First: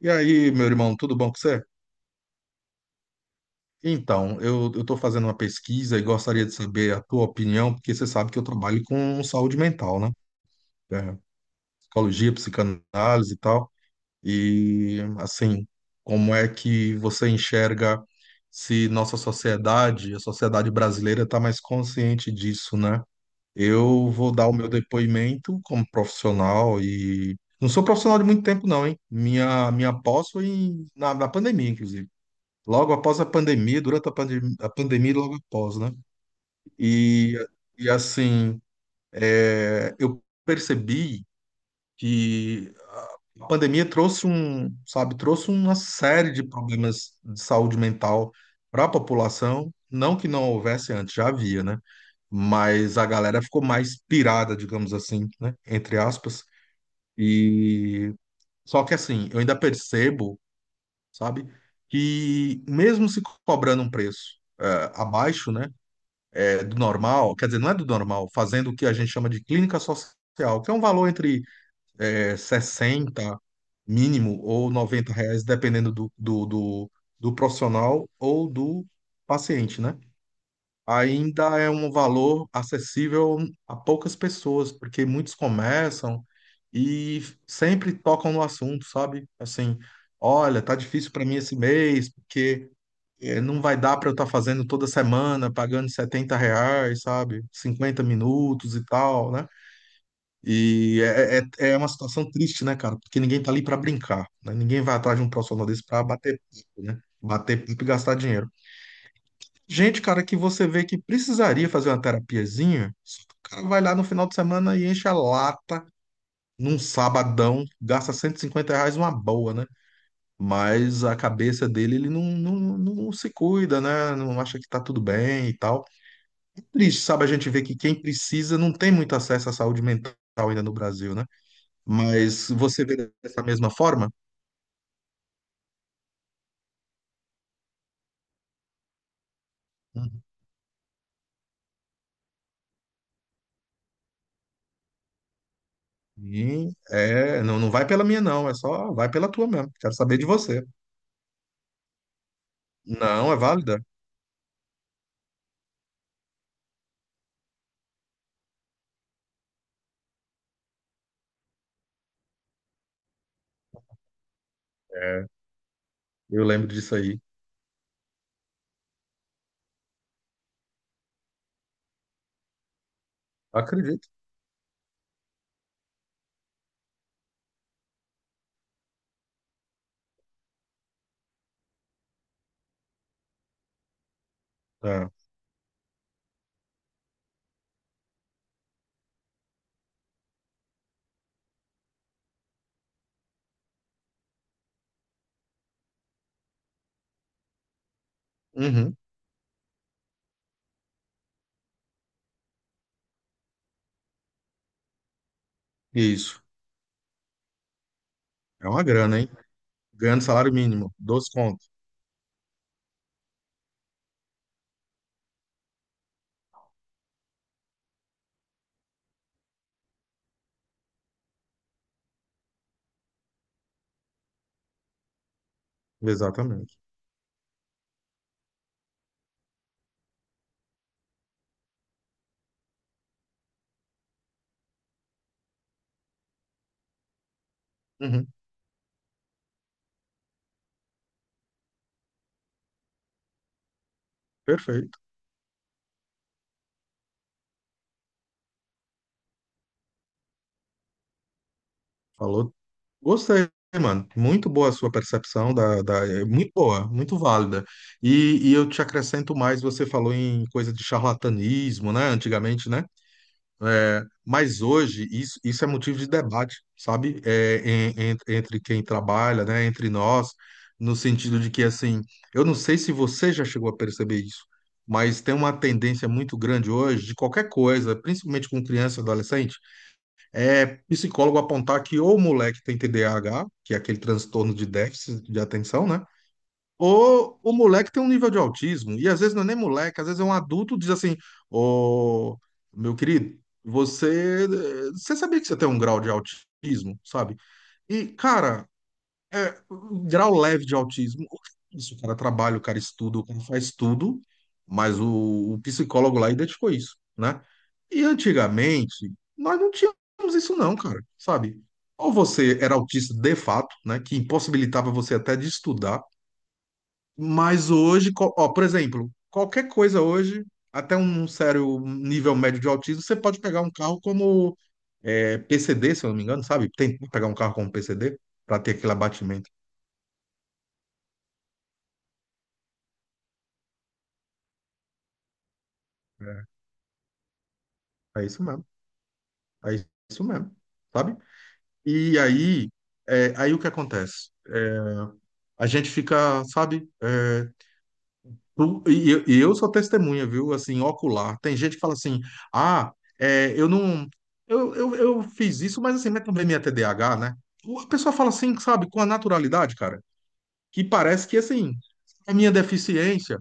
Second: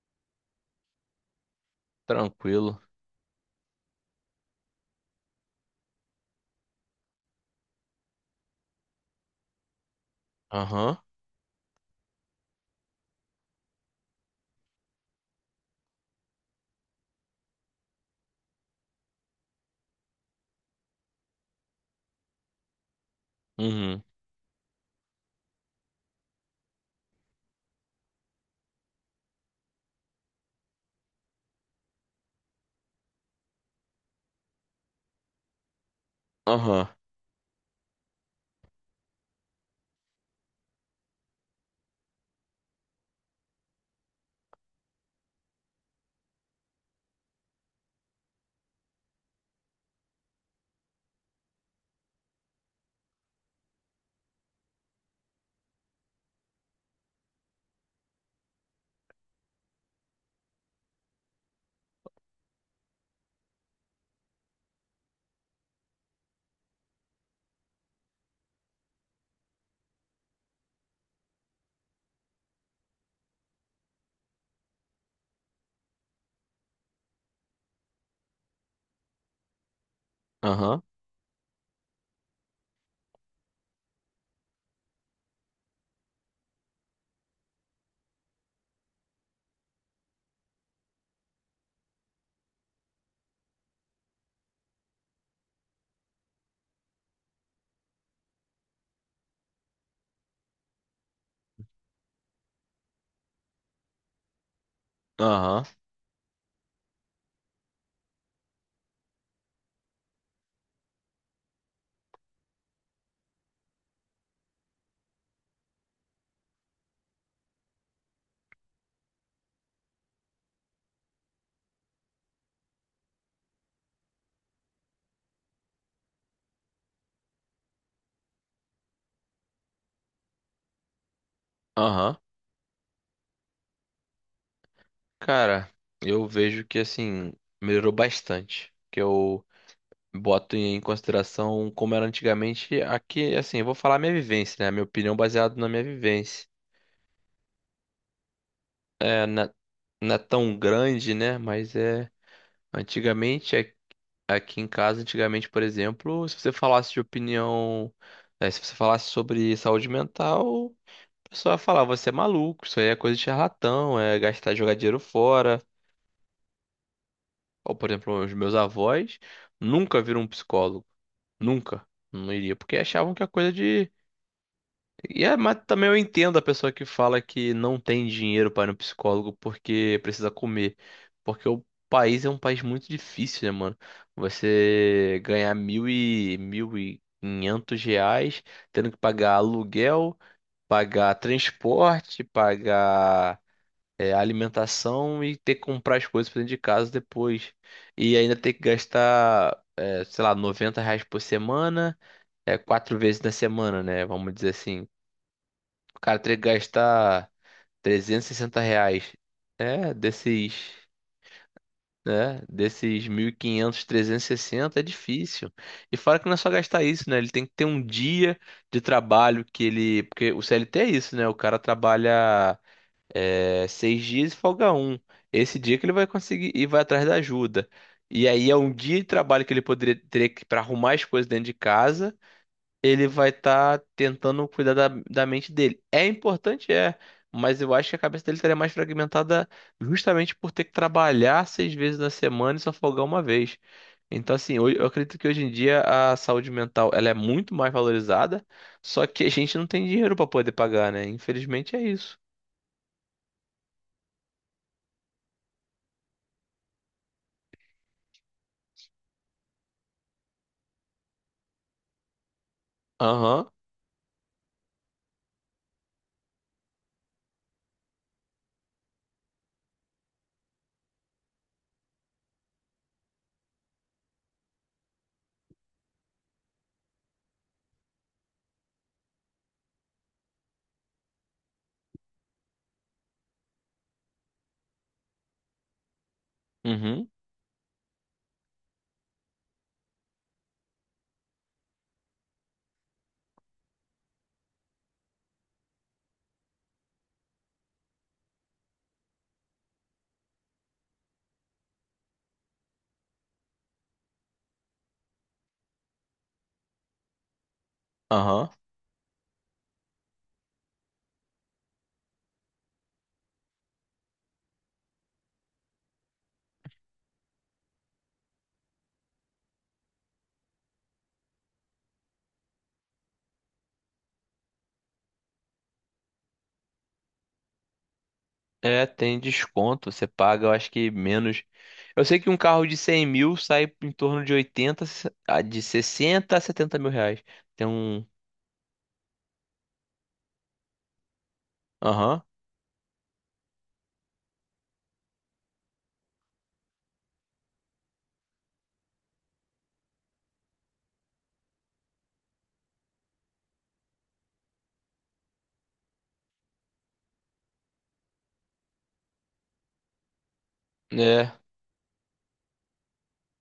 E aí, meu irmão, tudo bom com você? Tranquilo. Então, eu estou fazendo uma pesquisa e gostaria de saber a tua opinião, porque você sabe que eu trabalho com saúde mental, né? Aham. É, Psicologia, psicanálise e tal. E, assim, como é que você enxerga se nossa sociedade, a sociedade brasileira, está mais consciente disso, né? Uhum. Eu vou dar o meu depoimento como profissional e. Não sou profissional de muito tempo, não, hein? Minha pós foi na pandemia, inclusive. Logo após a pandemia, durante a, pandem a pandemia, e logo após, né? Aham. E, e assim, eu percebi que a pandemia trouxe um, sabe, trouxe uma série de problemas de saúde mental para a população. Não que não houvesse antes, já havia, né? Mas a galera ficou mais pirada, digamos assim, né? Entre aspas. E só que assim, eu ainda percebo, sabe? Que mesmo se cobrando um preço abaixo, né, do normal, quer dizer, não é do normal, fazendo o que a gente chama de clínica social, que é um valor entre 60 mínimo ou 90 reais, dependendo do profissional ou do paciente, né? Aham. Ainda é um valor acessível a poucas pessoas, porque muitos começam e sempre tocam no assunto, sabe? Assim, olha, tá difícil para mim esse mês, porque não vai dar para eu estar fazendo toda semana, pagando 70 reais, sabe? 50 minutos e tal, né? E é uma situação triste, né, cara? Porque ninguém tá ali para brincar, né? Ninguém vai atrás de um Aham. profissional desse para bater papo, né? Bater papo e gastar dinheiro. Gente, cara, que você vê que precisaria fazer uma terapiazinha, só que o cara vai lá no final de semana e enche a lata num sabadão, gasta 150 reais uma boa, né? Mas a cabeça dele, ele não se cuida, né? Não acha que tá tudo bem e tal. É triste, sabe? A gente vê que quem precisa não tem muito acesso à saúde mental ainda no Brasil, né? Aham. Mas você vê dessa mesma forma? Cara, eu vejo que assim, melhorou bastante. Que eu boto em consideração como era antigamente. Aqui, assim, eu vou falar minha vivência, né? Minha opinião baseada na minha vivência. Uhum. É, não, não vai pela minha, não. É só, vai É, pela tua mesmo. Quero não é saber de tão você. grande, né? Mas é. Não, é Antigamente, válida. aqui em casa, antigamente, por exemplo, se você falasse de opinião, né, se você falasse sobre saúde mental. O pessoal ia falar, você é maluco, isso aí é coisa de charlatão, é gastar, jogar dinheiro É, fora. eu lembro disso aí. Ou, por exemplo, os meus avós nunca viram um psicólogo. Nunca. Não iria, porque achavam que é coisa de. Acredito. Mas também eu entendo a pessoa que fala que não tem dinheiro para ir no psicólogo porque precisa comer. Porque o país é um país muito difícil, né, mano? É. Você ganhar mil e mil e quinhentos reais, tendo que pagar aluguel, pagar transporte, pagar a alimentação e ter que comprar as coisas pra dentro de casa depois. E ainda ter que Uhum. gastar, sei lá, R$ 90 por semana, quatro vezes na semana, né? Vamos dizer assim. O cara teria Isso. que gastar 360 É uma reais. grana, hein? É, Ganhando desses, salário mínimo, dois contos. né? Desses 1.500, 360 é difícil. E fora que não é só gastar isso, né? Ele tem que ter um dia de trabalho que ele. Porque o CLT é isso, né? O cara trabalha. É, seis dias e folga um. Esse dia que ele vai conseguir e Exatamente. vai atrás da ajuda. E aí é um dia de trabalho que ele poderia ter que para arrumar as coisas dentro de casa. Ele vai estar tentando cuidar da mente dele. É importante, mas eu acho que a cabeça Uhum. dele estaria mais fragmentada justamente por ter que trabalhar seis vezes na semana e só folgar uma vez. Então, assim, eu Perfeito. acredito que hoje em dia a saúde mental ela é muito mais valorizada, só que a gente não tem dinheiro para poder pagar, né? Infelizmente é isso. Falou. Gostei, mano. Muito boa a sua percepção é muito boa, muito válida. E eu te acrescento mais, você falou em coisa de charlatanismo, né? Antigamente, né? Aham. É, mas hoje isso é motivo de debate, sabe? É, entre quem trabalha, né? Entre nós, no sentido de que assim, eu não sei se você já chegou a perceber isso, mas tem uma tendência muito grande hoje de qualquer coisa, principalmente com criança e adolescente. É psicólogo apontar que ou o moleque tem TDAH, que é aquele transtorno de déficit de atenção, né? Uhum. Ou o moleque tem um nível de autismo. E às vezes não é nem moleque, às vezes é um adulto diz assim: ô, meu querido, você, você sabia que você tem um grau de autismo, sabe? E, cara, é, grau leve de autismo. O que é isso, o cara trabalha, o cara estuda, o cara faz tudo, mas o psicólogo lá identificou isso, né? E Aham. antigamente, nós não tínhamos isso não, cara, sabe? Ou você era autista de fato, né, que impossibilitava você até de estudar, mas hoje, ó, por exemplo, qualquer coisa hoje, até um sério nível médio de autismo, você pode pegar um carro como PCD, se eu não me engano, sabe? Tem que pegar um carro como PCD para ter É, aquele tem abatimento. desconto. Você paga, eu acho que menos. Eu sei que um carro de 100 mil sai em torno de 80 de 60 a 70 mil reais. Tem um. É isso mesmo. É isso mesmo. Sabe? E Aham. aí, aí o que acontece? A gente fica, sabe? Eu sou testemunha, viu? Assim, ocular. Tem gente que fala assim: ah, eu não. Eu fiz isso, mas assim, mas também minha TDAH, né? A pessoa fala assim, sabe? Com a naturalidade, cara, que parece É, que, assim, é minha deficiência.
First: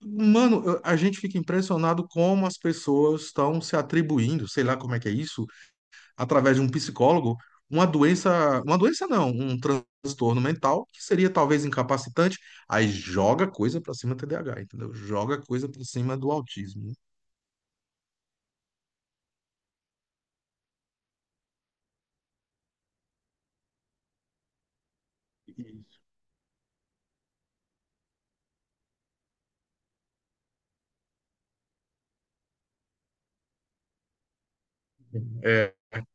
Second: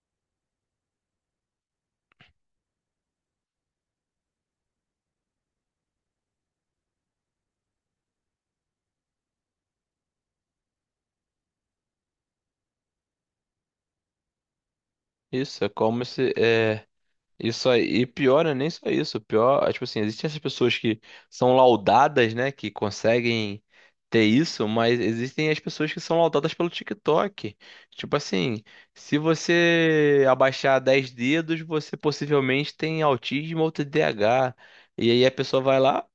Mano, a gente fica impressionado como as pessoas estão se atribuindo, sei lá como é que é isso, através de um psicólogo, uma doença não, um transtorno mental que seria talvez incapacitante, aí joga coisa para cima do TDAH, entendeu? Joga isso. coisa É para como cima do se. Autismo. Isso aí, e pior não é nem só isso, pior, tipo assim, existem essas pessoas que são laudadas, né, que conseguem ter isso, mas existem as pessoas que são laudadas pelo TikTok. Tipo assim, se você abaixar 10 dedos, você possivelmente tem autismo ou T D A H. E aí a pessoa É, vai lá.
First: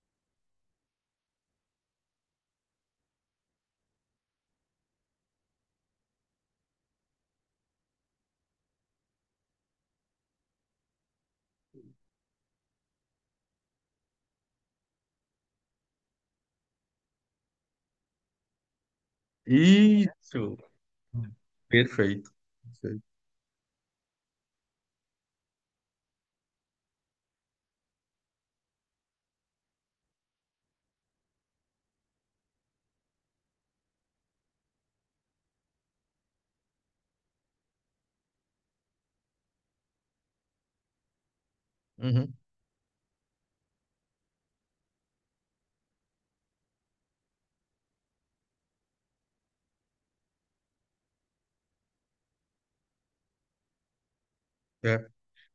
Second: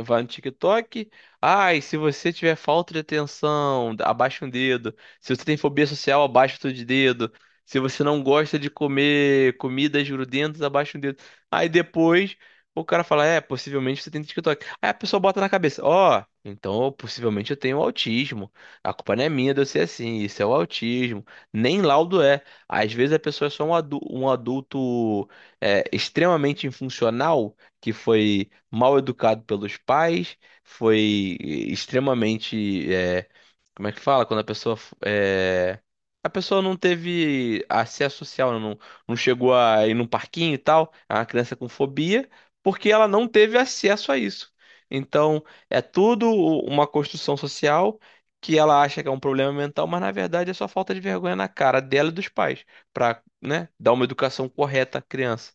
Vai no TikTok. Ai, se você tiver falta de atenção, abaixa um dedo. Se você tem fobia social, abaixa outro de dedo. Se você não gosta de comer comidas grudentas, abaixa um dedo. Aí depois o cara fala: é, possivelmente você tem TikTok. Aí a pessoa bota na cabeça: ó, então possivelmente eu tenho autismo. A culpa não é minha de eu ser assim. Isso é o isso, autismo. Nem laudo perfeito. é. Às Perfeito. vezes a pessoa é só um adulto extremamente infuncional que foi mal educado pelos pais, foi extremamente, como é que fala? Quando a pessoa, a pessoa não teve acesso social, né? Não, não chegou a ir num parquinho e tal, é uma criança com fobia, Uhum. porque ela não teve acesso a isso. Então, é tudo uma construção social que ela acha que é um problema mental, mas na verdade é só falta de vergonha na cara dela e dos pais, para, né, dar uma educação correta à criança.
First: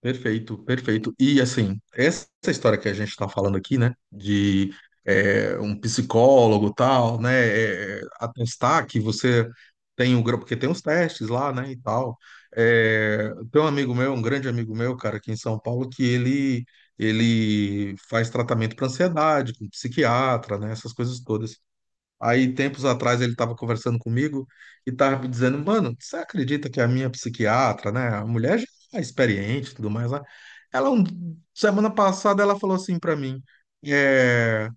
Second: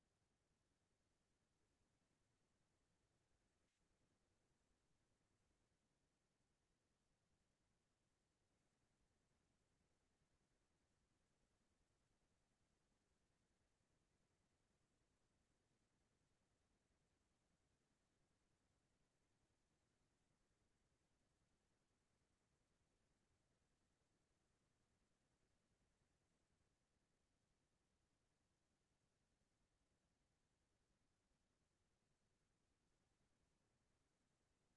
Perfeito, perfeito. E assim, essa história que a gente está falando aqui, né, de um psicólogo tal, né, atestar que você tem um grupo, porque tem uns testes lá, né, e tal. É, tem um amigo meu, um grande amigo meu, cara, aqui em São Paulo, que ele faz tratamento para ansiedade, com psiquiatra, né, essas coisas todas. Aí, tempos atrás, ele estava conversando comigo e estava me dizendo, mano, você acredita que a minha psiquiatra, né, a mulher já é experiente e tudo mais, né? Ela, semana passada, ela falou assim para mim, é,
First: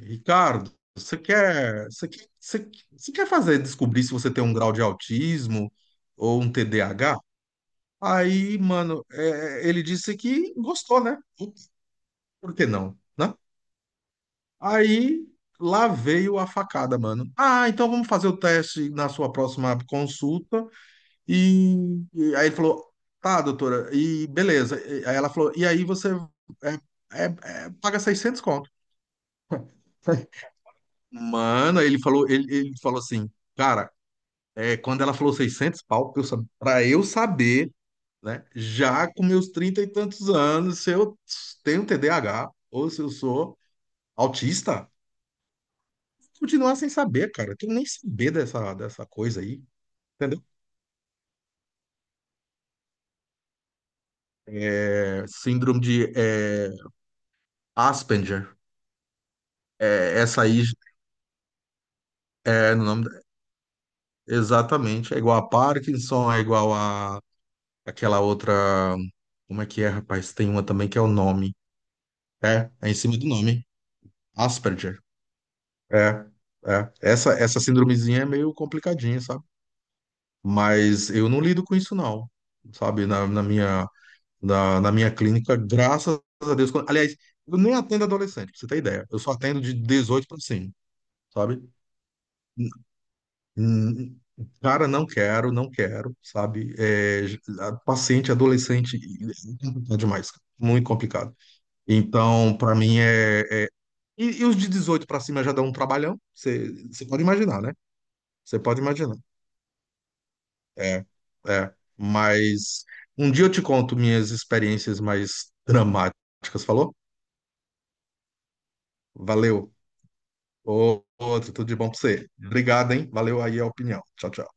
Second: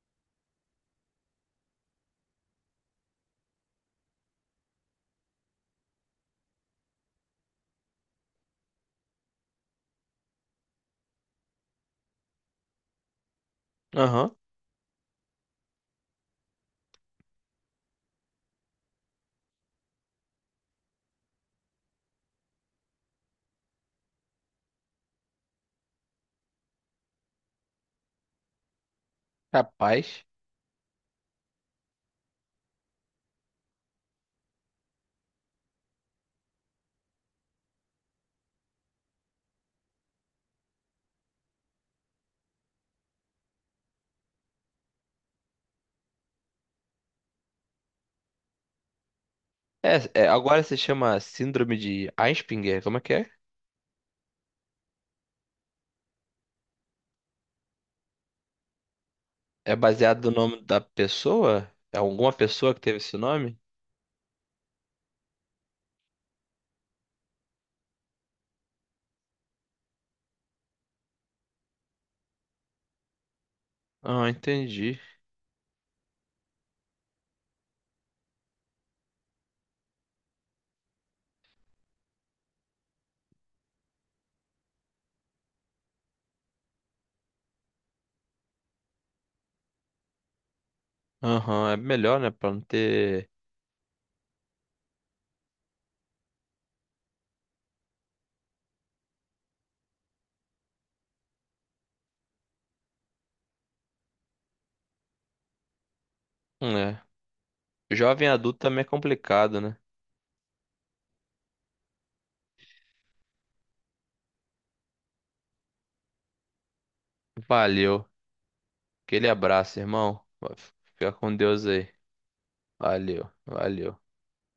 Ricardo, você quer fazer descobrir se você tem um grau de autismo ou um TDAH? Aí, mano, ele disse que gostou, né? Por que não, né? Aham. Aí lá veio a facada, mano. Ah, então vamos fazer o teste na sua próxima consulta. E, e aí ele falou, tá, doutora, e beleza. Aí ela falou, e aí você é, é- paga 600, conto. Rapaz. Mano, aí ele falou, ele falou assim, cara, quando ela falou 600, pau, pra eu, pra eu saber, né, já com meus 30 e tantos anos, se eu tenho TDAH ou se eu sou autista, continuar sem saber, cara. Tem que nem saber dessa, dessa coisa aí, É, entendeu? agora se chama Síndrome de Asperger, como é que é? É, síndrome de Asperger. É É, baseado no essa nome aí da pessoa? É alguma pessoa é que no teve nome. esse nome? Exatamente. É igual a Parkinson, é igual a aquela outra. Como é que é, rapaz? Tem uma também que é o nome. É, é em cima do nome. Ah, Asperger. entendi. É, é. Essa síndromezinha é meio complicadinha, sabe? Mas eu não lido com isso, não. Sabe? Na, na minha clínica, graças a Deus. Aliás, eu nem atendo adolescente, pra você ter ideia. Eu só atendo de 18 para cima, sabe? Aham, é melhor, né, pra não N- ter... n- Cara, não quero, sabe? É, paciente adolescente é complicado demais, cara. Muito complicado. Então, para mim E, e os de 18 para cima já dão um trabalhão, é. você pode imaginar, né? Jovem adulto Você também pode é imaginar. complicado, né? É, é. Mas um dia eu te conto minhas experiências mais dramáticas, falou? Valeu. Aquele Valeu. abraço, irmão. Ô, Fica com ô, tudo Deus de bom aí. pra você. Obrigado, hein? Valeu, Valeu aí a valeu. opinião. Tchau, tchau.